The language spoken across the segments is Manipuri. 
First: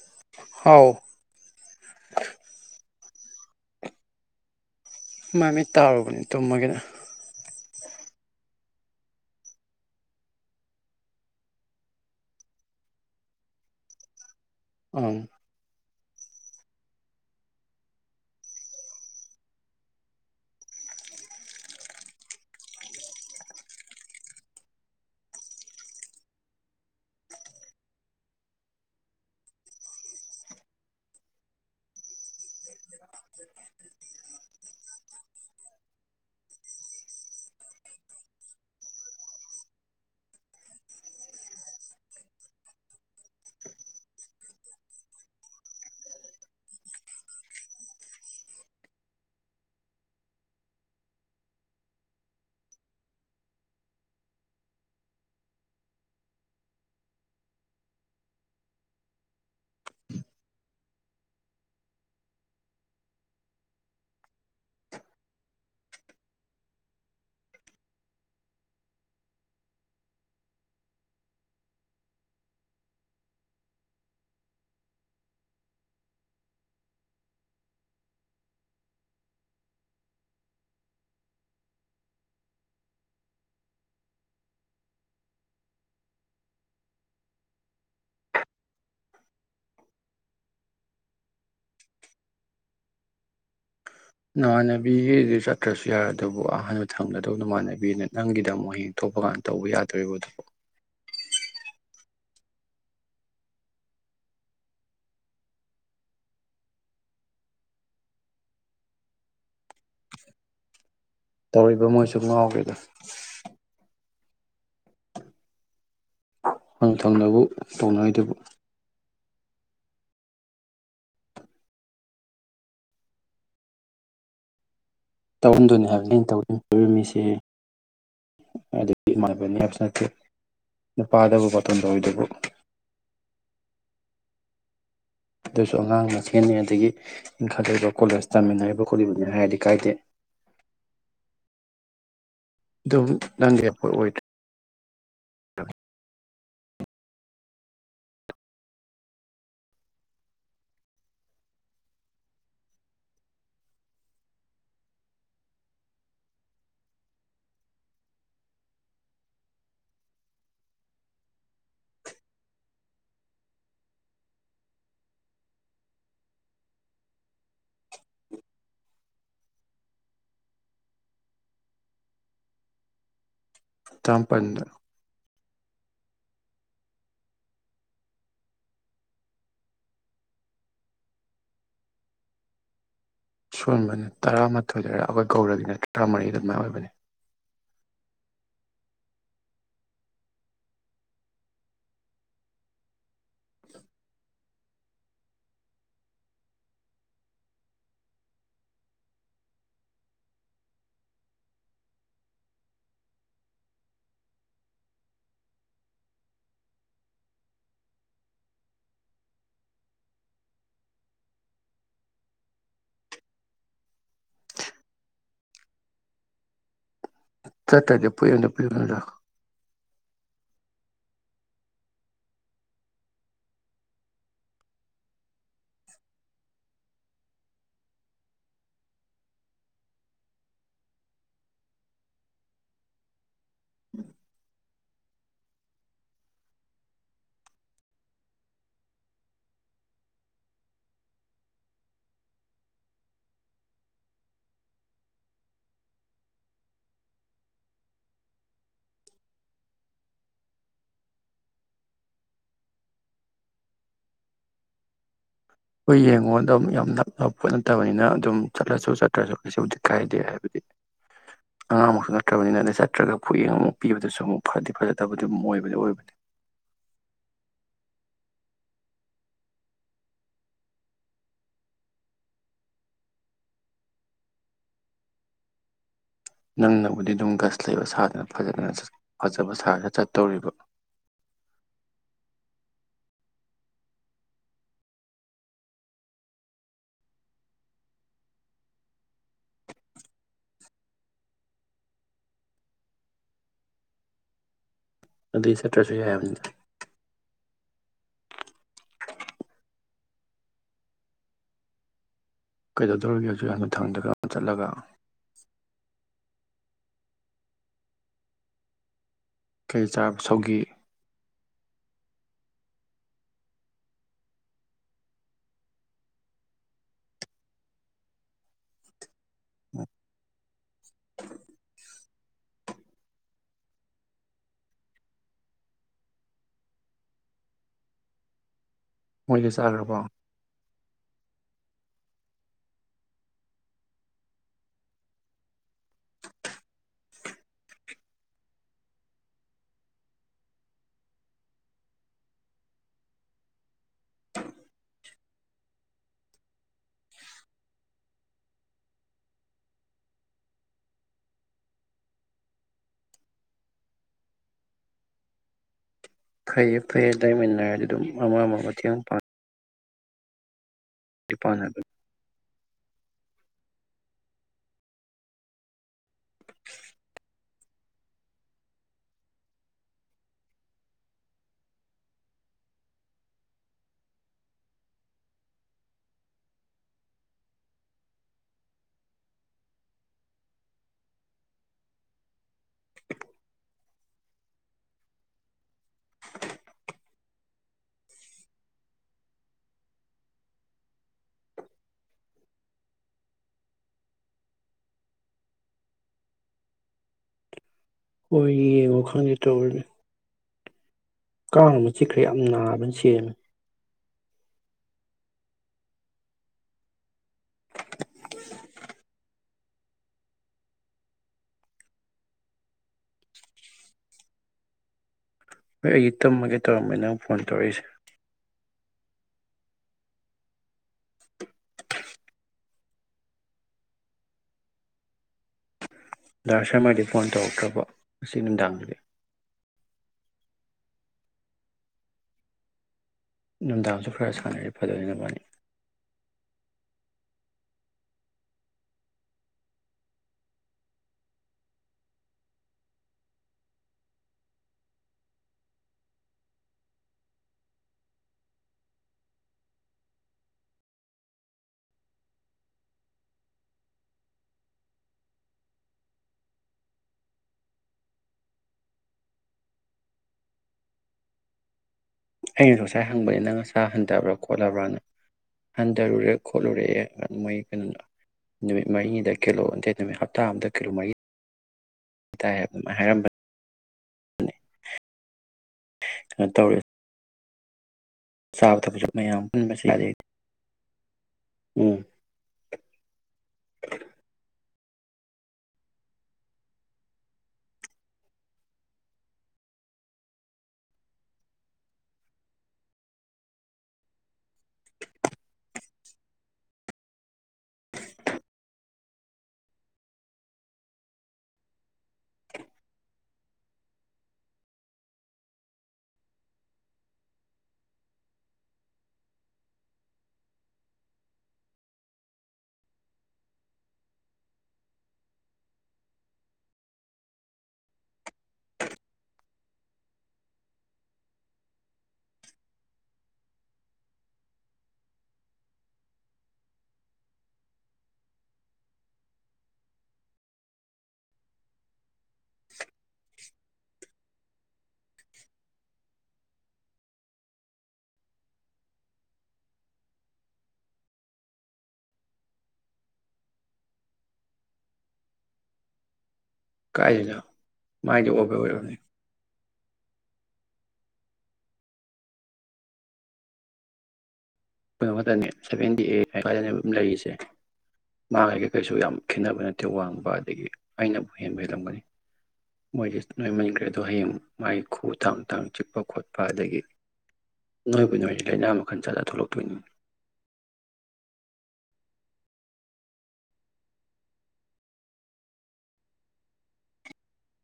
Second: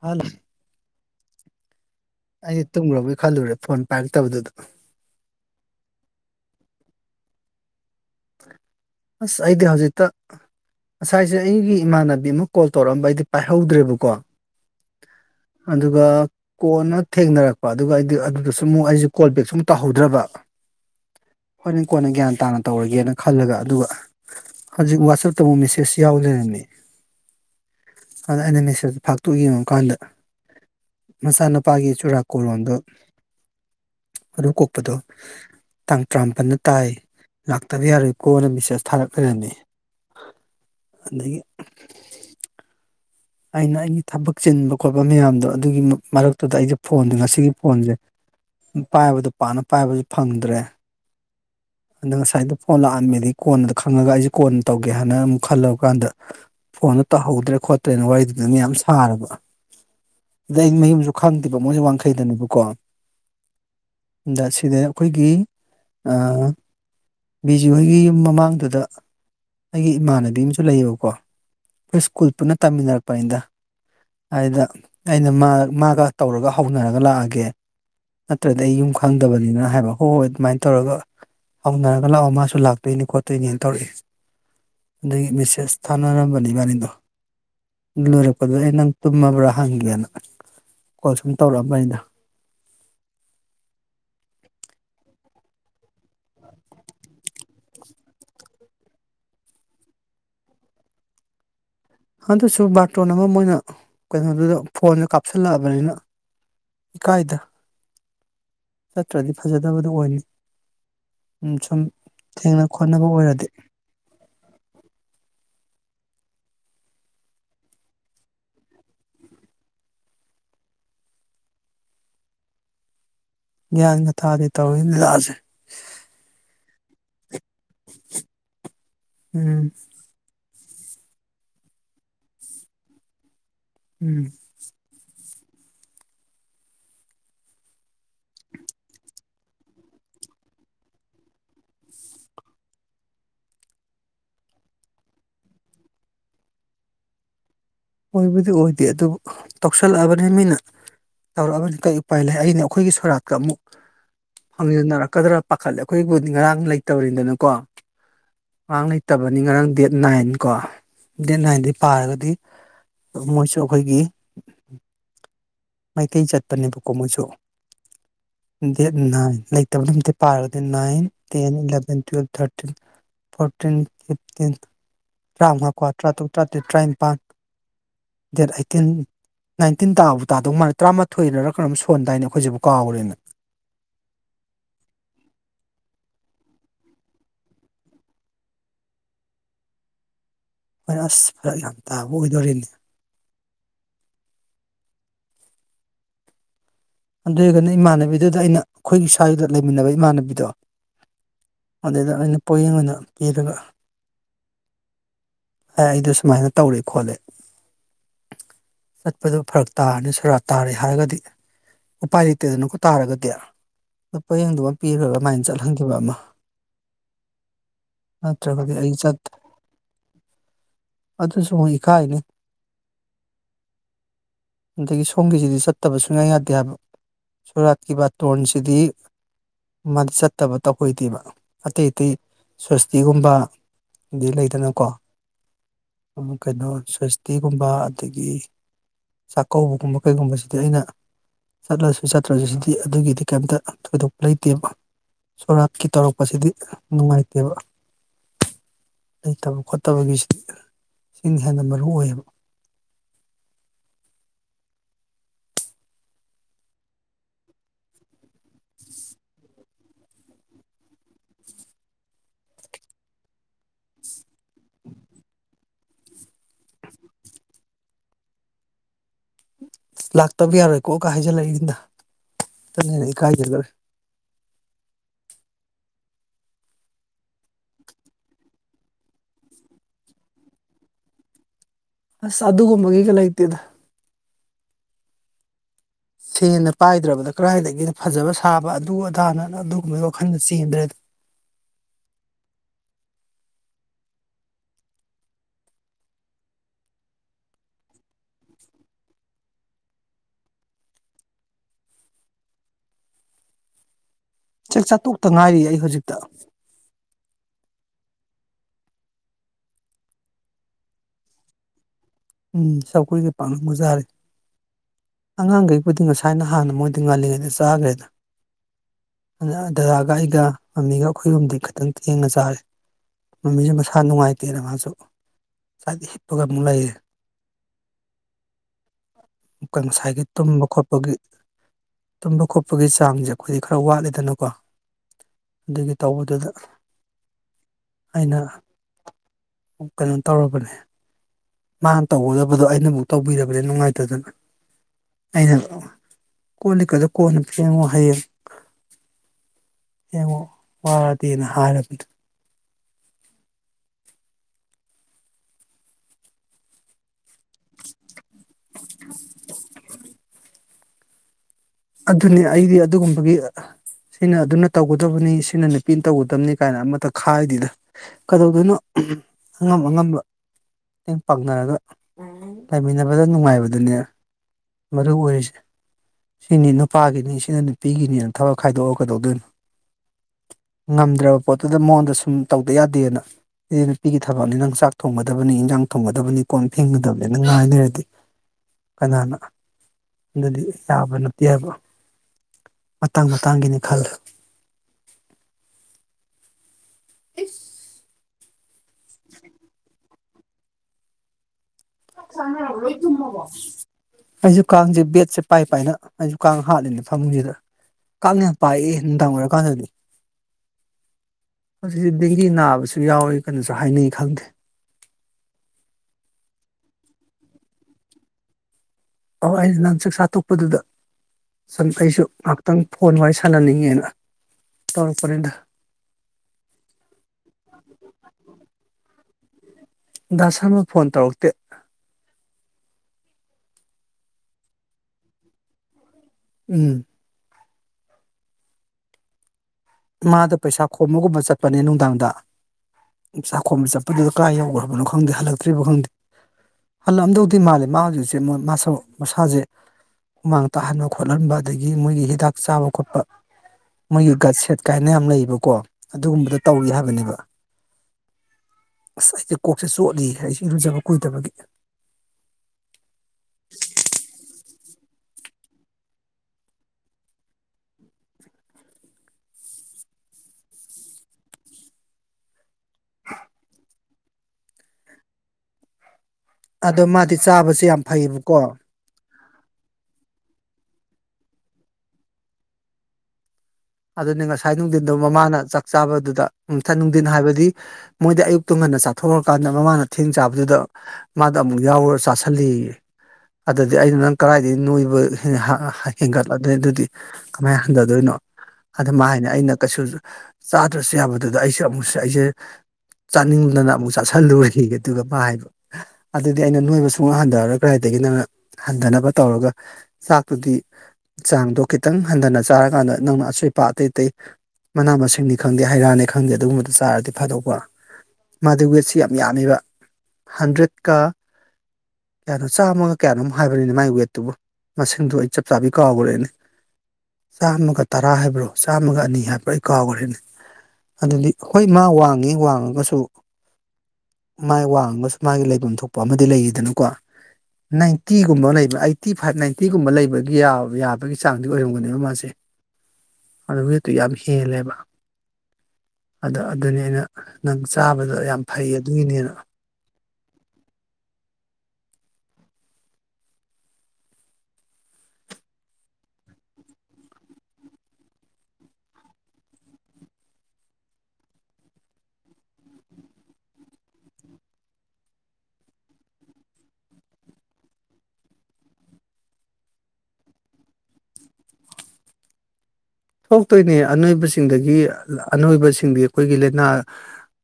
ꯍꯜꯂꯣ ꯍꯥꯎ ꯑꯩꯗꯤ ꯇꯨꯝꯒ꯭ꯔꯕꯣꯏ ꯈꯜꯂꯨꯔꯦ ꯐꯣꯟ ꯄꯥꯏꯔꯛꯇꯕꯗꯨꯗ ꯃꯥꯏ ꯃꯤꯠ ꯇꯥꯔꯨꯕꯅꯤ ꯇꯨꯝꯃꯒꯦꯅ ꯑꯁ ꯑꯩꯗꯤ ꯍꯧꯖꯤꯛꯇ ꯉꯁꯥꯏꯁꯦ ꯑꯩꯒꯤ ꯏꯃꯥꯟꯅꯕꯤ ꯑꯃ ꯀꯣꯜ ꯇꯧꯔꯛꯑꯝꯕ ꯑꯩꯗꯤ ꯄꯥꯏꯍꯧꯗ꯭ꯔꯦꯕꯀꯣ ꯎꯝ ꯑꯗꯨꯒ ꯀꯣꯟꯅ ꯊꯦꯡꯅꯔꯛꯄ ꯑꯗꯨꯒ ꯑꯩꯗꯤ ꯑꯗꯨꯗꯁꯨ ꯑꯃꯨꯛ ꯑꯩꯁꯨ ꯀꯣꯜ ꯕꯦꯛꯁꯨ ꯑꯃꯨꯛ ꯇꯧꯍꯧꯗ꯭ꯔꯕ ꯍꯣꯏꯦꯟ ꯀꯣꯟꯅ ꯒ꯭ꯌꯥꯟ ꯇꯥꯅ ꯇꯧꯔꯒꯦꯅ ꯈꯜꯂꯒ ꯑꯗꯨꯒ ꯍꯧꯖꯤꯛ ꯋꯥꯆꯞꯇ ꯑꯃꯨꯛ ꯃꯦꯁꯦꯖ ꯌꯥꯎ ꯂꯩꯔꯝꯃꯤ ꯑꯗꯨꯅ ꯑꯩꯅ ꯃꯦꯁꯦꯖꯇ ꯐꯥꯛꯇꯣꯛꯑ ꯌꯦꯡꯉꯕꯀꯥꯟꯗ ꯃꯆꯥꯅꯨꯄꯥꯒꯤ ꯆꯨꯔꯥꯀꯣꯟꯗꯣ ꯑꯗꯨ ꯀꯣꯛꯄꯗꯣ ꯇꯥꯡ ꯇꯔꯥꯃꯥꯄꯟꯅ ꯇꯥꯏ ꯂꯥꯛꯇꯕ ꯌꯥꯔꯣꯏꯀꯣꯅ ꯃꯦꯁꯦꯖ ꯊꯥꯔꯛ ꯂꯩꯔꯝꯃꯦ ꯑꯗꯒꯤ ꯑꯩꯅ ꯑꯩꯒꯤ ꯊꯕꯛ ꯆꯤꯟꯕ ꯈꯣꯠꯄ ꯃꯌꯥꯝꯗꯣ ꯑꯗꯨꯒꯤ ꯃꯔꯛꯇꯨꯗ ꯑꯩꯁꯦ ꯐꯣꯟꯗ ꯉꯁꯤꯒꯤ ꯐꯣꯟꯁꯦ ꯄꯥꯏꯕꯗꯣ ꯄꯥꯛꯅ ꯄꯥꯏꯕꯁꯨ ꯐꯪꯗ꯭ꯔꯦ ꯑꯗ ꯉꯁꯥꯏꯗ ꯐꯣꯟ ꯂꯥꯛꯑꯝꯃꯤꯗꯤ ꯀꯣꯟꯅꯗ ꯈꯪꯉꯒ ꯑꯩꯁꯦ ꯀꯣꯟꯅ ꯇꯧꯒꯦ ꯍꯥꯏꯅ ꯑꯃꯨꯛ ꯈꯜꯂꯕ ꯀꯥꯟꯗ ꯐꯣꯟꯗꯣ ꯇꯧꯍꯧꯗ꯭ꯔꯦ ꯈꯣꯠꯇ꯭ꯔꯦꯅ ꯋꯥꯔꯤꯗꯨꯗꯅ ꯌꯥꯝ ꯁꯥꯔꯕ ꯑꯗ ꯑꯩ ꯃꯌꯨꯝꯁꯨ ꯈꯪꯗꯦꯕ ꯃꯣꯏꯁꯨ ꯋꯥꯡꯈꯩꯗꯅꯦꯕꯀꯣ ꯑꯗ ꯁꯤꯗ ꯑꯩꯈꯣꯏꯒꯤ ꯑꯥ ꯕꯤ ꯖꯤꯨ ꯍꯣꯏꯒꯤ ꯌꯨꯝ ꯃꯃꯥꯡꯗꯨꯗ ꯑꯩꯒꯤ ꯏꯃꯥꯟꯅꯕꯤ ꯑꯃꯁꯨ ꯂꯩꯌꯦꯕꯀꯣ ꯑꯩꯈꯣꯏ ꯁ꯭ꯀꯨꯜ ꯄꯨꯟꯅ ꯇꯝꯃꯤꯟꯅꯔꯛꯄꯅꯤꯗ ꯍꯥꯏꯗ ꯑꯩꯅ ꯃꯥꯒ ꯇꯧꯔꯒ ꯍꯧꯅꯔꯒ ꯂꯥꯛꯑꯒꯦ ꯅꯠꯇ꯭ꯔꯗꯤ ꯑꯩ ꯌꯨꯝ ꯈꯪꯗꯕꯅꯤꯅ ꯍꯥꯏꯕ ꯍꯣꯏ ꯍꯣꯏ ꯑꯗꯨꯃꯥꯏꯅ ꯇꯧꯔꯒ ꯍꯧꯅꯔꯒ ꯂꯥꯛꯑꯣ ꯃꯥꯁꯨ ꯂꯥꯛꯇꯣꯏꯅꯤ ꯈꯣꯠꯇꯣꯏꯅꯤꯅ ꯇꯧꯔꯛꯏ ꯑꯗꯨꯒꯤ ꯃꯦꯁꯦꯁ ꯊꯥꯅꯔꯝꯕꯅꯤ ꯏꯕꯥꯅꯤꯗꯣ ꯂꯣꯏꯔꯛꯄꯗꯨꯗ ꯑꯩ ꯅꯪ ꯇꯨꯝꯃꯕ꯭ꯔꯥ ꯍꯪꯒꯦꯅ ꯀꯣꯜ ꯁꯨꯝ ꯇꯧꯔꯛꯑꯝꯕꯅꯤꯗ ꯅꯃꯥꯟꯅꯕꯤꯒꯤꯗꯤ ꯆꯠꯇ꯭ꯔꯁꯨ ꯌꯥꯔꯗꯨꯕꯨ ꯑꯍꯥꯟꯕ ꯊꯝꯒꯗꯧꯕ ꯅꯃꯥꯟꯅꯕꯤꯅ ꯅꯪꯒꯤꯗ ꯑꯃꯨꯛ ꯍꯌꯦꯡ ꯊꯣꯛꯄ ꯀꯥꯟꯗ ꯇꯧꯕ ꯌꯥꯗꯣꯔꯤꯕꯣ ꯑꯗꯨꯕꯨ ꯑꯗꯨꯁꯨ ꯕꯥꯔꯇꯣꯟ ꯑꯃ ꯃꯣꯏꯅ ꯀꯩꯅꯣꯗꯨꯗ ꯐꯣꯟꯗ ꯀꯥꯞꯁꯤꯜꯂꯛꯑꯕꯅꯤꯅ ꯏꯀꯥꯏꯗ ꯆꯠꯇ꯭ꯔꯗꯤ ꯐꯖꯗꯕꯗꯨ ꯑꯣꯏꯅꯤ ꯎꯝ ꯁꯨꯝ ꯇꯧꯔꯤꯕ ꯃꯣꯏꯁꯨ ꯊꯦꯡꯅ ꯉꯥꯎꯈ꯭ꯔꯦꯗ ꯈꯣꯠꯅꯕ ꯑꯣꯏꯔꯗꯤ ꯐꯣꯟ ꯊꯝꯃꯒꯦ ꯇꯧꯅꯔꯤꯗꯨꯕꯨ ꯒꯌꯥꯟꯒ ꯇꯥꯗꯦ ꯇꯧꯔꯤ ꯂꯤꯂꯥꯁꯦ ꯇꯧꯍꯟꯗꯣꯏꯅꯦ ꯍꯥꯏꯕꯗꯤ ꯇꯧꯅꯨ ꯍꯥꯏꯕꯝꯃꯤꯁꯦ ꯎꯝ [unintelligible] ꯅꯨꯄꯥꯗꯕꯨ ꯕꯥꯔꯇꯣꯟ ꯇꯧꯏꯗꯨꯕꯨ ꯎꯝ ꯑꯗꯨꯁꯨ ꯑꯉꯥꯡ ꯃꯁꯦꯅꯤꯩ ꯑꯗꯒꯤ ꯏꯟꯈꯠꯂꯛꯏꯕ ꯀꯣꯂꯦꯖ ꯇꯝꯃꯤꯟꯅꯔꯤꯕ ꯈꯣꯠꯂꯤꯕꯅꯤ ꯍꯥꯏꯔꯗꯤ ꯀꯥꯏꯗꯦ ꯑꯗꯨꯕꯨ ꯅꯪ ꯂꯦꯞꯄ ꯑꯣꯏꯗ꯭ꯔꯦ [unintelligible] ꯑꯣꯏꯕꯨꯗꯤ ꯑꯣꯏꯗꯦ ꯑꯗꯨꯕꯨ ꯇꯧꯁꯜꯂꯛꯑꯕꯅꯤ ꯃꯤꯅ ꯇꯧꯔꯛꯑꯕꯅꯤ ꯀꯔꯤ ꯎꯄꯥꯏ ꯂꯩ ꯑꯩꯅ ꯑꯩꯈꯣꯏꯒꯤ ꯁꯣꯔꯥꯠꯀ ꯑꯃꯨꯛ ꯐꯥꯡꯖꯤꯟꯅꯔꯛꯀꯗ꯭ꯔꯥ ꯄꯥꯈꯠꯂꯦ ꯑꯩꯈꯣꯏꯕꯨꯗꯤ ꯉꯔꯥꯡ ꯂꯩꯇꯕꯅꯤꯗꯅꯀꯣ ꯉꯔꯥꯡ ꯂꯩꯇꯕꯅꯤ ꯉꯔꯥꯡ ꯗꯦꯠ ꯅꯥꯏꯟ ꯀꯣ ꯗꯦꯠ ꯅꯥꯏꯟꯗꯩ ꯄꯥꯔꯒꯗꯤ ꯃꯣꯏꯁꯨ ꯑꯩꯈꯣꯏꯒꯤ ꯃꯩꯇꯩ ꯆꯠꯄꯅꯦꯕꯀꯣ ꯃꯣꯏꯁꯨ ꯗꯦꯠ ꯅꯥꯏꯟ ꯂꯩꯇꯕ ꯑꯠꯇꯩ ꯄꯥꯔꯒꯗꯤ nine ten eleven twelve thirteen fourteen fifteen ꯇꯔꯥꯃꯥꯄꯜꯗ ꯇꯔꯥꯃꯉꯥ ꯀꯣ ꯇꯔꯥ ꯇꯔꯨꯛ ꯇꯔꯥꯇꯔꯦꯠ ꯇꯔꯥꯅꯤꯄꯥꯟ ꯗꯦꯠ ꯑꯩꯠꯇꯤꯟ ꯅꯥꯏꯟꯇꯤꯟ ꯇꯥꯕꯨ ꯇꯥꯗꯧ ꯃꯥꯜꯂꯦ ꯇꯔꯥꯃꯥꯊꯣꯏꯗꯔ ꯀꯩꯅꯣꯝ ꯁꯣꯟꯗꯥꯏꯅꯤ ꯑꯩꯈꯣꯏꯁꯤꯕꯨ ꯀꯥꯎꯈꯔꯦꯅꯦ ꯁꯣꯟꯕꯅꯦ ꯇꯔꯥꯃꯥꯊꯣꯏꯗꯔ ꯑꯈꯣꯏ ꯒꯧꯔꯒꯤꯅ ꯇꯔꯥꯃꯔꯤꯗ ꯑꯗꯨꯃꯥꯏ ꯑꯣꯏꯕꯅꯤ ꯑꯩꯅ ꯑꯁ ꯐꯔꯛ ꯌꯥꯝ ꯇꯥꯕ ꯑꯣꯏꯗꯧꯔꯤꯅꯦ ꯑꯗꯨ ꯑꯣꯏꯔꯒꯅ ꯏꯃꯥꯟꯅꯕꯤꯗꯨꯗ ꯑꯩꯅ ꯑꯩꯈꯣꯏꯒꯤ ꯁ꯭ꯋꯥꯏꯗ ꯂꯩꯃꯤꯟꯅꯕ ꯏꯃꯥꯟꯅꯕꯤꯗꯣ ꯑꯗꯨꯗ ꯑꯩꯅ ꯄꯣꯌꯦꯡ ꯑꯣꯏꯅ ꯄꯤꯔꯒ ꯑꯩꯗꯣ ꯁꯨꯃꯥꯏꯅ ꯇꯧꯔꯦ ꯈꯣꯠꯂꯦ ꯆꯠꯄꯗꯣ ꯐꯔꯛ ꯇꯥꯔꯅꯤ ꯁꯣꯔꯠ ꯇꯥꯔꯦ ꯍꯥꯏꯔꯒꯗꯤ ꯎꯄꯥꯏ ꯂꯩꯇꯦꯗꯅꯀꯣ ꯇꯥꯔꯒꯗꯤ ꯑꯗꯣ ꯄꯌꯦꯡꯗꯨ ꯑꯃ ꯄꯤꯔꯒ ꯑꯗꯨꯃꯥꯏꯅ ꯆꯠꯍꯟꯈꯤꯕ ꯑꯃ ꯆꯇ꯭ꯔꯗꯤ ꯄꯨꯌꯦꯡꯗꯣ ꯅꯠꯇ꯭ꯔꯒꯗꯤ ꯑꯩ ꯄꯤꯔꯨꯔꯅꯨꯅ ꯆꯠ ꯑꯗꯨꯁꯨ ꯑꯃꯨꯛ ꯏꯀꯥꯏꯅꯦ ꯑꯗꯒꯤ ꯁꯣꯝꯒꯤꯁꯤꯗꯤ ꯆꯠꯇꯕ ꯁꯨꯡꯌꯥꯥ ꯌꯥꯗꯦ ꯍꯥꯏꯕ ꯁꯨꯔꯥꯠꯀꯤ ꯕꯥꯇꯣꯟꯁꯤꯗꯤ ꯃꯥꯗꯤ ꯆꯠꯇꯕ ꯇꯧꯍꯩꯗꯦꯕ ꯑꯇꯩ ꯑꯇꯩ ꯁꯣꯏꯁꯇꯤꯒꯨꯝꯕ ꯗꯤ ꯂꯩꯗꯅꯀꯣ ꯀꯩꯅꯣ ꯁꯣꯏꯁꯇꯤꯒꯨꯝꯕ ꯑꯗꯒꯤ ꯆꯥꯛꯀꯧꯕꯒꯨꯝꯕ ꯀꯩꯒꯨꯝꯕꯁꯤꯗꯤ ꯑꯩꯅ ꯆꯠꯂꯁꯨ ꯆꯠꯇ꯭ꯔꯁꯨ ꯁꯤꯗꯤ ꯑꯗꯨꯒꯤꯗꯤ ꯀꯦꯝꯇ ꯊꯣꯏꯗꯣꯛꯄ ꯂꯩꯇꯦꯕ ꯁꯣꯔꯥꯠꯀꯤ ꯇꯧꯔꯛꯄꯁꯤꯗꯤ ꯅꯨꯡꯉꯥꯏꯇꯦꯕ ꯂꯩꯇꯕ ꯈꯣꯠꯇꯕꯒꯤꯁꯤꯗꯤ ꯁꯤꯅ ꯍꯦꯟꯅ ꯃꯔꯨ ꯑꯣꯏꯌꯦꯕ ꯍꯣꯏ ꯌꯦꯡꯉꯣ ꯑꯗꯣ ꯌꯥꯝ ꯅꯞꯅꯕ ꯄꯣꯠ ꯅꯠꯇꯕꯅꯤꯅ ꯑꯗꯨꯝ ꯆꯠꯂꯁꯨ ꯆꯠꯇ꯭ꯔꯁꯨ ꯀꯩꯁꯨꯕꯨꯗꯤ ꯀꯥꯏꯗꯦ ꯍꯥꯏꯕꯗꯤ ꯑꯉꯥꯡꯃꯛꯁꯨ ꯅꯠꯇ꯭ꯔꯕꯅꯤꯅ ꯆꯠꯇ꯭ꯔꯒ ꯄꯨꯌꯦꯡ ꯑꯃꯨꯛ ꯄꯤꯕꯗꯨꯁꯨ ꯑꯃꯨꯛ ꯐꯗꯤ ꯐꯖꯗꯕꯗꯨꯝ ꯑꯣꯏꯕꯗꯤ ꯑꯣꯏꯕꯅꯤ ꯂꯥꯛꯇꯕ ꯌꯥꯔꯣꯏꯀꯣ ꯍꯥꯏꯖꯜꯂꯛꯏꯅꯤꯗ ꯑꯗꯨꯅ ꯍꯦꯟꯅ ꯏꯀꯥꯏꯖꯒꯔꯦ ꯅꯪꯅꯕꯨꯗꯤ ꯑꯗꯨꯝ ꯒꯁ ꯂꯩꯕ ꯁꯥꯗꯅꯅ ꯐꯖꯅ ꯐꯖꯕ ꯁꯥꯔꯒ ꯆꯠꯇꯧꯔꯤꯕ ꯑꯁ ꯑꯗꯨꯒꯨꯝꯕꯒꯤꯒ ꯂꯩꯇꯦꯗ ꯁꯦꯅ ꯄꯥꯏꯗ꯭ꯔꯕꯗ ꯀꯗꯥꯏꯗꯒꯤꯅꯣ ꯐꯖꯕ ꯁꯥꯕ ꯑꯗꯨ ꯑꯗꯥꯅꯥꯅ ꯑꯗꯨꯒꯨꯝꯕꯒꯤ ꯋꯥꯈꯜꯗ ꯆꯦꯟꯗ꯭ꯔꯦꯗ ꯑꯗꯨꯏ ꯆꯠꯇ꯭ꯔꯁꯨ ꯌꯥꯏ ꯍꯥꯏꯕꯅꯤꯗ ꯀꯩꯗꯧꯗꯧꯔꯤꯒꯦ ꯍꯩꯖꯤꯛ ꯍꯅꯨꯊꯪꯗꯒ ꯆꯥꯛ ꯆꯥ ꯇꯣꯛꯇ ꯉꯥꯏꯔꯤꯌꯦ ꯑꯩ ꯍꯧꯖꯤꯛ ꯇ ꯀꯩ ꯆꯥꯕ ꯁꯧꯒꯤ ꯎꯝ ꯁꯧꯚ꯭ꯔꯤꯒ ꯄꯥꯛꯅꯝꯒ ꯆꯥꯔꯦ ꯑꯉꯥꯡꯈꯩꯕꯨꯗꯤ ꯉꯁꯥꯏꯅ ꯍꯥꯟꯅ ꯃꯣꯏꯗꯤ ꯉꯜꯂꯤꯉꯩꯗ ꯆꯥꯒ꯭ꯔꯦꯗ ꯑꯗ ꯗꯗꯥꯒ ꯑꯩꯒ ꯃꯃꯤꯒ ꯑꯩꯈꯣꯏ ꯑꯍꯨꯝꯗꯤ ꯈꯇꯪ ꯊꯦꯡꯅ ꯆꯥꯔꯦ ꯃꯥꯃꯤꯁꯨ ꯃꯁꯥ ꯅꯨꯡꯉꯥꯏꯇꯦꯅ ꯃꯥꯁꯨ ꯁꯥꯏꯗꯩ ꯍꯤꯞꯄꯒ ꯑꯃꯨꯛ ꯂꯩꯔꯦ ꯃꯣꯏꯗꯤ ꯆꯥꯈ꯭ꯔꯕꯣ ꯀꯟꯁꯥꯏꯗꯩ ꯇꯨꯝꯕ ꯈꯣꯠ ꯑꯣꯒꯤ ꯇꯨꯝꯕ ꯈꯣꯠꯄꯒꯤ ꯆꯥꯡꯁꯦ ꯑꯩꯈꯣꯏꯗꯤ ꯈꯔ ꯋꯥꯠꯂꯦꯗꯅꯀꯣ ꯑꯗꯨꯒꯤ ꯇꯧꯕꯗꯨꯗ ꯑꯩꯅ ꯀꯩꯅꯣ ꯇꯧꯔꯕꯅꯦ ꯃꯥꯅ ꯇꯧꯒꯗꯕꯗꯣ ꯑꯩꯅꯕꯨ ꯇꯧꯕꯤꯔꯕꯅꯦ ꯅꯨꯡꯉꯥꯏꯇꯗꯅ ꯑꯩꯅ ꯑꯣ ꯀꯣꯜ ꯂꯤꯀꯗ ꯀꯣꯟꯅ ꯐꯦꯡꯉꯣ ꯍꯌꯦꯡ ꯌꯦꯡꯉꯣ ꯋꯥꯔꯗꯤꯅ ꯍꯥꯏꯔꯕꯅꯤ ꯐꯩꯌꯦ ꯐꯩꯌꯦ ꯂꯩꯃꯤꯟꯅꯔꯗꯤ ꯑꯗꯨꯝ ꯑꯃꯅ ꯃꯇꯦꯡ ꯄꯥꯡ ꯗꯤꯄꯅꯥꯢꯕ [unintelligible] ꯑꯗꯨꯅꯤ ꯑꯩꯒꯤ ꯑꯗꯨꯒꯨꯝꯕꯒꯤ ꯁꯤꯅ ꯑꯗꯨꯅ ꯇꯧꯒꯗꯕꯅꯤ ꯁꯤꯅ ꯅꯨꯄꯤꯅ ꯇꯧꯒꯗꯕꯅꯤ ꯀꯥꯏꯅ ꯑꯃꯇ ꯈꯥꯏꯔꯤꯗꯦꯗ ꯀꯩꯗꯧꯗꯣꯏꯅꯣ ꯑꯉꯝ ꯑꯉꯝꯕ ꯃꯇꯦꯡ ꯄꯥꯡꯅꯔꯒ ꯂꯩꯃꯤꯟꯅꯕꯗ ꯅꯨꯡꯉꯥꯏꯕꯗꯨꯅꯦ ꯃꯔꯨ ꯑꯣꯏꯔꯤꯁꯦ ꯁꯤꯅꯤ ꯅꯨꯄꯥꯒꯤꯅꯤ ꯁꯤꯅ ꯅꯨꯄꯤꯒꯤꯅꯤꯅ ꯊꯕꯛ ꯈꯥꯏꯗꯣꯛꯑꯒꯥ ꯀꯩꯗꯧꯗꯣꯏꯅꯣ ꯉꯝꯗ꯭ꯔꯕ ꯄꯣꯠꯇꯨꯗ ꯃꯉꯣꯟꯗ ꯁꯨꯝ ꯇꯧꯗ ꯌꯥꯗꯦꯅ ꯁꯤ ꯅꯨꯄꯤꯒꯤ ꯊꯕꯛꯅꯤ ꯅꯪ ꯆꯥꯛ ꯊꯣꯡꯒꯗꯕꯅꯤ ꯏꯟꯖꯥꯡ ꯊꯣꯡꯒꯗꯕꯅꯤ ꯀꯣꯟ ꯐꯦꯡꯒꯗꯕꯅꯤꯅ ꯉꯥꯏꯅꯔꯗꯤ ꯀꯅꯥꯅ ꯑꯗꯨꯗꯤ ꯌꯥꯕꯅꯣ ꯇꯤ ꯌꯥꯔꯕꯣ ꯃꯇꯥꯡ ꯃꯇꯥꯡꯒꯤꯅꯤ ꯈꯜꯂ ꯢꯁ ꯍꯣꯏ ꯌꯦꯡꯉꯣ ꯈꯪꯗꯦ ꯇꯧꯔꯤꯅꯦ ꯀꯥꯡ ꯆꯤꯛꯈ꯭ꯔꯦ ꯌꯥꯝ ꯅꯥꯕꯅ ꯁꯤꯔꯦ ꯑꯩꯖꯨ ꯀꯥꯡꯁꯦ ꯕꯦꯠꯁꯦ ꯄꯥꯏ ꯄꯥꯏꯅ ꯑꯩꯁꯨ ꯀꯥꯡ ꯍꯥꯠꯂꯤꯅꯦ ꯐꯃꯨꯡꯖꯤꯗ ꯀꯥꯡ ꯌꯥꯝ ꯄꯥꯛꯌꯦ ꯅꯨꯡꯗꯥꯡ ꯋꯥꯏꯔꯝ ꯀꯥꯟꯅꯗꯦ ꯃꯁꯤꯗꯤ ꯗꯦꯡꯒꯤ ꯅꯥꯕꯁꯨ ꯌꯥꯎꯋꯦ ꯀꯩꯅꯁꯨ ꯍꯥꯏꯅꯩ ꯈꯪꯗꯦ ꯍꯣꯏ ꯑꯩ ꯇꯝꯃꯒꯦ ꯇꯧꯔꯝꯕꯅꯤ ꯅꯪ ꯐꯣꯟ ꯇꯧꯔꯛꯏꯁꯦ ꯑꯣ ꯑꯩꯗꯤ ꯅꯪ ꯆꯥꯛ ꯆꯥ ꯇꯣꯛꯄꯗꯨꯗ ꯁꯨꯝ ꯑꯩꯁꯨ ꯉꯥꯏꯍꯥꯛꯇꯪ ꯐꯣꯟ ꯋꯥꯔꯤ ꯁꯥꯟꯍꯟꯅꯤꯡꯉꯦꯅ ꯇꯧꯔꯛꯄꯅꯤꯗ ꯗꯥ ꯁꯔꯃꯗꯤ ꯐꯣꯟ ꯇꯧꯔꯛꯇ꯭ꯔꯕꯣ ꯉꯁꯤ ꯅꯨꯡꯗꯥꯡꯗꯤ ꯗꯥ ꯁ꯭ꯔꯃꯥ ꯐꯣꯟ ꯇꯧꯔꯛꯇꯦ ꯅꯨꯡꯗꯥꯡꯁꯨ ꯈꯔ ꯁꯥꯟꯅꯔꯗꯤ ꯐꯗꯧꯅꯦ ꯅꯕꯅꯤ ꯎꯝ ꯃꯥꯗ ꯄꯩꯁꯥ ꯈꯣꯝꯕꯒꯨꯝꯕ ꯆꯠꯄꯅꯦ ꯅꯨꯡꯗꯥꯡꯗ ꯄꯩꯁꯥ ꯈꯣꯝꯕ ꯆꯠꯄꯗꯨꯗ ꯀꯥꯏ ꯌꯧꯈ꯭ꯔꯕꯅꯣ ꯈꯪꯗꯦ ꯍꯜꯂꯛꯇ꯭ꯔꯤꯕꯅꯣ ꯈꯪꯗꯦ ꯍꯜꯂꯛꯑꯝꯗꯧꯗꯤ ꯃꯥꯜꯂꯦ ꯃꯥ ꯍꯧꯖꯤꯛꯁꯦ ꯃꯥꯁꯨ ꯃꯁꯥꯁꯦ ꯃꯥꯁꯥꯖꯦ ꯍꯨꯃꯥꯡ ꯇꯥꯍꯟꯕ ꯈꯣꯠꯍꯟꯕ ꯑꯗꯒꯤ ꯃꯣꯏꯒꯤ ꯍꯤꯗꯥꯛ ꯆꯥꯕ ꯈꯣꯠꯄ ꯃꯣꯏꯒꯤ ꯒꯠ ꯁꯦꯠ ꯀꯥꯏꯅ ꯌꯥꯝ ꯂꯩꯌꯦꯕꯀꯣ ꯑꯗꯨꯒꯨꯝꯕꯗ ꯇꯧꯏ ꯍꯥꯏꯕꯅꯦꯕ ꯑꯁ ꯑꯩꯁꯦ ꯀꯣꯛꯁꯦ ꯆꯣꯠꯂꯤ ꯈꯔ ꯁꯤꯡ ꯂꯨꯖꯕ ꯀꯨꯏꯗꯕꯒꯤ ꯑꯩꯅꯁꯨ ꯉꯁꯥꯏ ꯍꯪꯕꯅꯤ ꯅꯪ ꯅꯁꯥ ꯍꯟꯊꯕ꯭ꯔ ꯈꯣꯠꯂꯕ꯭ꯔꯅ ꯍꯟꯊꯔꯨꯔꯦ ꯈꯣꯠꯂꯨꯔꯦ ꯃꯣꯏ ꯀꯩꯅꯣꯗ ꯅꯨꯃꯤꯠ ꯃꯔꯤꯅꯤꯗ ꯀꯤꯂꯣ ꯗꯩ ꯍꯞꯇ ꯑꯗ ꯀꯤꯂꯣ ꯃꯔꯤ ꯇꯥꯢ ꯑꯃꯥꯢ ꯍꯥꯏꯔꯝꯕꯅꯦ ꯑꯗꯣ ꯃꯥꯗꯤ ꯆꯥꯕꯁꯦ ꯌꯥꯝ ꯐꯩꯌꯦꯕꯀꯣ ꯆꯥꯕ ꯊꯛꯁꯨ ꯃꯌꯥꯝ ꯄꯨꯟꯕꯁꯨ ꯌꯥꯗꯦ ꯎꯝ [inaudible] ꯑꯗꯨꯅꯤ ꯉꯁꯥꯏ ꯅꯨꯡꯊꯤꯟꯗꯣ ꯃꯃꯥꯅ ꯆꯥꯛ ꯆꯥꯕꯗꯨꯗ ꯉꯥꯁꯥꯏ ꯅꯨꯡꯊꯤꯟ ꯍꯥꯏꯕꯗꯤ ꯃꯣꯏꯗꯤ ꯑꯌꯨꯛꯇꯨꯡ ꯉꯟꯅ ꯆꯥꯊꯣꯛꯀꯥꯟꯗ ꯃꯃꯥꯅ ꯊꯦꯡ ꯆꯥꯕꯗꯨꯗ ꯃꯥꯗꯣ ꯑꯃꯨꯛ ꯌꯥꯎꯔ ꯆꯥꯥꯁꯜꯂꯤꯌꯦ ꯑꯗꯨꯗꯤ ꯑꯩꯅ ꯅꯪ ꯀꯗꯥꯏꯗꯒꯤ ꯅꯣꯏꯕ ꯍꯦꯟꯒꯠꯂꯗꯣꯏ ꯑꯗꯨꯗꯤ ꯀꯃꯥꯏꯅ ꯍꯟꯊꯗꯣꯏꯅꯣ ꯑꯗ ꯃꯥꯢꯅ ꯑꯩꯅ ꯀꯩꯁꯨ ꯆꯥꯗ꯭ꯔꯁꯨ ꯌꯥꯕꯗꯨꯗ ꯑꯩꯁꯨ ꯑꯃꯨꯛꯁꯨ ꯑꯩꯁꯦ ꯆꯥꯅꯤꯡꯗꯅ ꯑꯃꯨꯛ ꯆꯥꯁꯤꯜꯂꯨꯔꯦꯌꯦ ꯑꯗꯨꯒ ꯃꯥ ꯍꯥꯏꯕ ꯑꯗꯨꯗꯤ ꯑꯩꯅ ꯅꯣꯏꯕ ꯁꯨꯡ ꯍꯟꯊꯔ ꯀꯥꯏꯗꯒꯤ ꯅꯪꯅ ꯍꯟꯊꯅꯕ ꯇꯧꯔꯒ ꯆꯥꯛꯇꯨꯗꯤ ꯆꯥꯡꯗꯣ ꯈꯤꯇꯪ ꯍꯟꯊꯅ ꯆꯥꯔꯀꯥꯟꯗ ꯅꯪꯅ ꯑꯁꯣꯏ ꯑꯄꯥ ꯑꯇꯩ ꯑꯇꯩ ꯃꯅꯥ ꯃꯁꯤꯡꯅꯤ ꯈꯪꯗꯦ ꯍꯩꯔꯥꯅꯤ ꯈꯪꯗꯦ ꯑꯗꯨꯒꯨꯝꯕꯗꯨ ꯆꯥꯔꯗꯤ ꯐꯥꯗꯧꯕ ꯃꯥꯗꯤ ꯋꯦꯠꯁꯤ ꯌꯥꯝ ꯌꯥꯝꯃꯤꯕ ꯍꯟꯗ꯭ꯔꯦꯠꯀ ꯀꯌꯥꯅꯣ ꯆꯥꯝꯃꯒ ꯀꯌꯥꯅꯣꯝ ꯍꯥꯏꯕꯅꯤꯅꯦ ꯃꯥꯒꯤ ꯋꯦꯠꯇꯨꯕꯨ ꯃꯁꯤꯡꯗꯨ ꯑꯩ ꯆꯞ ꯆꯥꯕꯤ ꯀꯥꯎꯈ꯭ꯔꯦꯅꯦ ꯆꯥꯝꯃꯒ ꯇꯔꯥ ꯍꯥꯏꯕ꯭ꯔꯣ ꯆꯥꯝꯃꯒ ꯑꯅꯤ ꯍꯥꯏꯕ꯭ꯔꯣ ꯑꯩ ꯀꯥꯎꯈ꯭ꯔꯦꯅꯦ ꯑꯗꯨꯗꯤ ꯍꯣꯏ ꯃꯥ ꯋꯥꯡ ꯃꯤ ꯋꯥꯡꯉꯒꯁꯨ ꯃꯥꯏ ꯋꯥꯡꯃꯁꯨ ꯃꯥꯒꯤ ꯂꯩꯐꯝ ꯊꯣꯛꯄ ꯑꯃꯗꯤ ꯂꯩꯔꯤꯗꯅꯀꯣ ꯅꯥꯏꯟꯇꯤꯒꯨꯝꯕ ꯂꯩꯕ ꯑꯩꯇꯤꯐꯥꯏꯞ ꯅꯥꯏꯟꯇꯤꯒꯨꯝꯕ ꯂꯩꯕꯒꯤ ꯌꯥꯕꯒꯤ ꯆꯥꯡꯗꯤ ꯑꯣꯏꯔꯝꯒꯅꯤꯕ ꯃꯥꯁꯦ ꯑꯗꯨ ꯋꯦꯠꯇꯨ ꯌꯥꯝ ꯍꯦꯜꯂꯦꯕ ꯑꯗ ꯑꯗꯨꯅꯤ ꯑꯩꯅ ꯀꯥꯏꯗꯅꯣ ꯅꯪ ꯃꯥꯏꯗꯤ ꯆꯥꯕꯗꯣ ꯑꯣꯕꯔ ꯌꯥꯝ ꯐꯩ ꯑꯣꯏꯔꯕꯅꯤ ꯑꯗꯨꯒꯤꯅꯦꯅ ꯀꯩꯅꯣꯃꯛꯇꯅꯤ ꯁꯕꯦꯟ ꯄꯦ ꯍꯥꯏ ꯑꯃ ꯂꯩꯔꯤꯁꯦ ꯃꯥꯒ ꯑꯩꯒ ꯀꯩꯁꯨ ꯌꯥꯝ ꯈꯦꯠꯅꯕ ꯅꯠꯇꯦ ꯋꯥꯡꯕ ꯑꯗꯒꯤ ꯑꯩꯅꯕꯨ ꯍꯦꯟꯕꯨ ꯍꯦꯜꯂꯝꯒꯅꯤ ꯃꯣꯏꯁꯦ ꯅꯣꯏꯃꯟꯈ꯭ꯔꯦ ꯑꯗꯣ ꯍꯌꯦꯡ ꯃꯥꯒꯤ ꯈꯨ ꯇꯥꯡ ꯇꯥꯡ ꯆꯤꯛꯄ ꯈꯣꯠꯄ ꯑꯗꯒꯤ ꯅꯣꯏꯕꯨ ꯅꯣꯏ ꯂꯥꯏꯅ ꯃꯈꯜ ꯖꯥꯠ ꯖꯥꯠ ꯊꯣꯛꯂꯛ [unintelligible] ꯊꯣꯛꯇꯣꯏꯅꯦ ꯑꯅꯣꯏꯕꯁꯤꯡꯗꯒꯤ ꯑꯅꯣꯏꯕꯁꯤꯡꯗꯤ ꯑꯩꯈꯣꯏꯒꯤ ꯂꯩꯅ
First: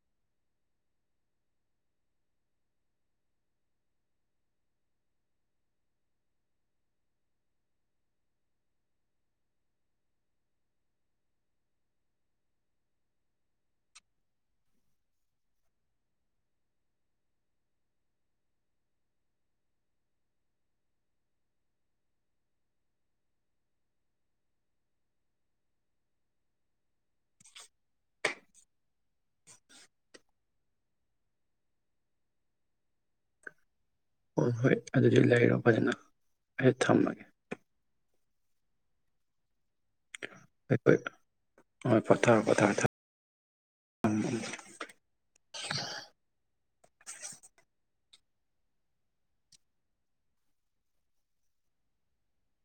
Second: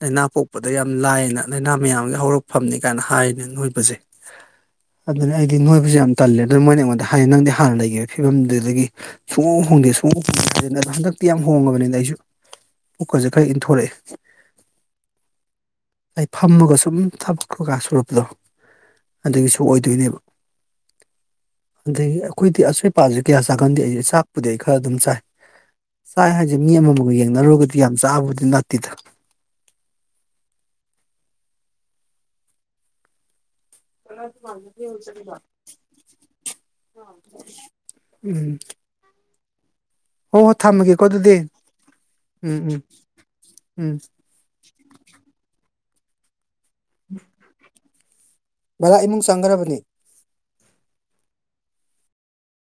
ꯂꯥꯏꯅ ꯄꯣꯛꯄꯗ ꯌꯥꯝ ꯂꯥꯏꯅ ꯂꯥꯏꯅ ꯃꯌꯥꯝꯒꯤ ꯍꯧꯔꯛꯐꯝꯅꯤ ꯀꯥꯏꯅ ꯍꯥꯏꯗꯨ ꯅꯣꯏꯕꯁꯦ ꯑꯗꯨꯅ ꯑꯩꯗꯤ ꯅꯣꯏꯕꯁꯦ ꯌꯥꯝ ꯇꯜꯂꯦ ꯑꯗꯨ ꯃꯣꯏꯅ ꯑꯩꯉꯣꯟꯗ ꯍꯥꯏꯅꯦ ꯅꯪꯗꯤ ꯍꯥꯟꯅ ꯂꯩꯈꯤꯕ ꯐꯤꯕꯝꯗꯨꯗꯒꯤ ꯁꯨꯡꯍꯣꯡ ꯍꯣꯡꯗꯦ ꯁꯨꯡꯍꯣꯡ [unintelligible] ꯍꯟꯗꯛꯇꯤ ꯌꯥꯝ ꯍꯣꯡꯉꯕꯅꯤꯗ ꯑꯩꯁꯨ ꯄꯨꯛꯀꯁꯦ ꯈꯔ ꯏꯟꯊꯣꯔꯛꯑꯦ ꯑꯩ ꯐꯝꯃꯒ ꯁꯨꯝ ꯊꯕꯛ ꯀꯩꯀꯥ ꯁꯨꯔꯛꯄꯗꯣ ꯑꯗꯨꯒꯤꯁꯨ ꯑꯣꯏꯗꯣꯏꯅꯦꯕ ꯑꯗꯒꯤ ꯑꯩꯈꯣꯏꯗꯤ ꯑꯆꯣꯏꯄꯥꯁꯦ ꯀꯌꯥ ꯆꯥꯒꯟꯗꯦ ꯑꯩꯁꯦ ꯆꯥꯛꯄꯨꯗꯤ ꯑꯩ ꯈꯔ ꯑꯗꯨꯝ ꯆꯥꯏ ꯆꯥꯏ ꯍꯥꯏꯁꯦ ꯃꯤ ꯑꯃꯃꯒ ꯌꯦꯡꯅꯔꯨꯔꯒꯗꯤ ꯌꯥꯝ ꯆꯥꯕꯕꯨꯗꯤ ꯅꯠꯇꯦꯗ ꯍꯣꯏ ꯍꯣꯏ ꯑꯗꯨꯗꯤ ꯂꯩꯔꯣ ꯐꯖꯅ ꯑꯩ ꯊꯝꯃꯒꯦ ꯎꯝ ꯍꯣꯏ ꯍꯣꯏ ꯊꯝꯃꯒꯦꯀꯣ ꯑꯗꯨꯗꯤ ꯍꯣꯏ ꯄꯣꯊꯥꯔꯣ ꯎꯝ ꯄꯣꯊꯥꯔꯣ ꯎꯝ ꯊꯝ ꯎꯝ [inaudible] ꯕꯂꯥ ꯏꯃꯨꯡ ꯆꯪꯈ꯭ꯔꯕꯅꯤ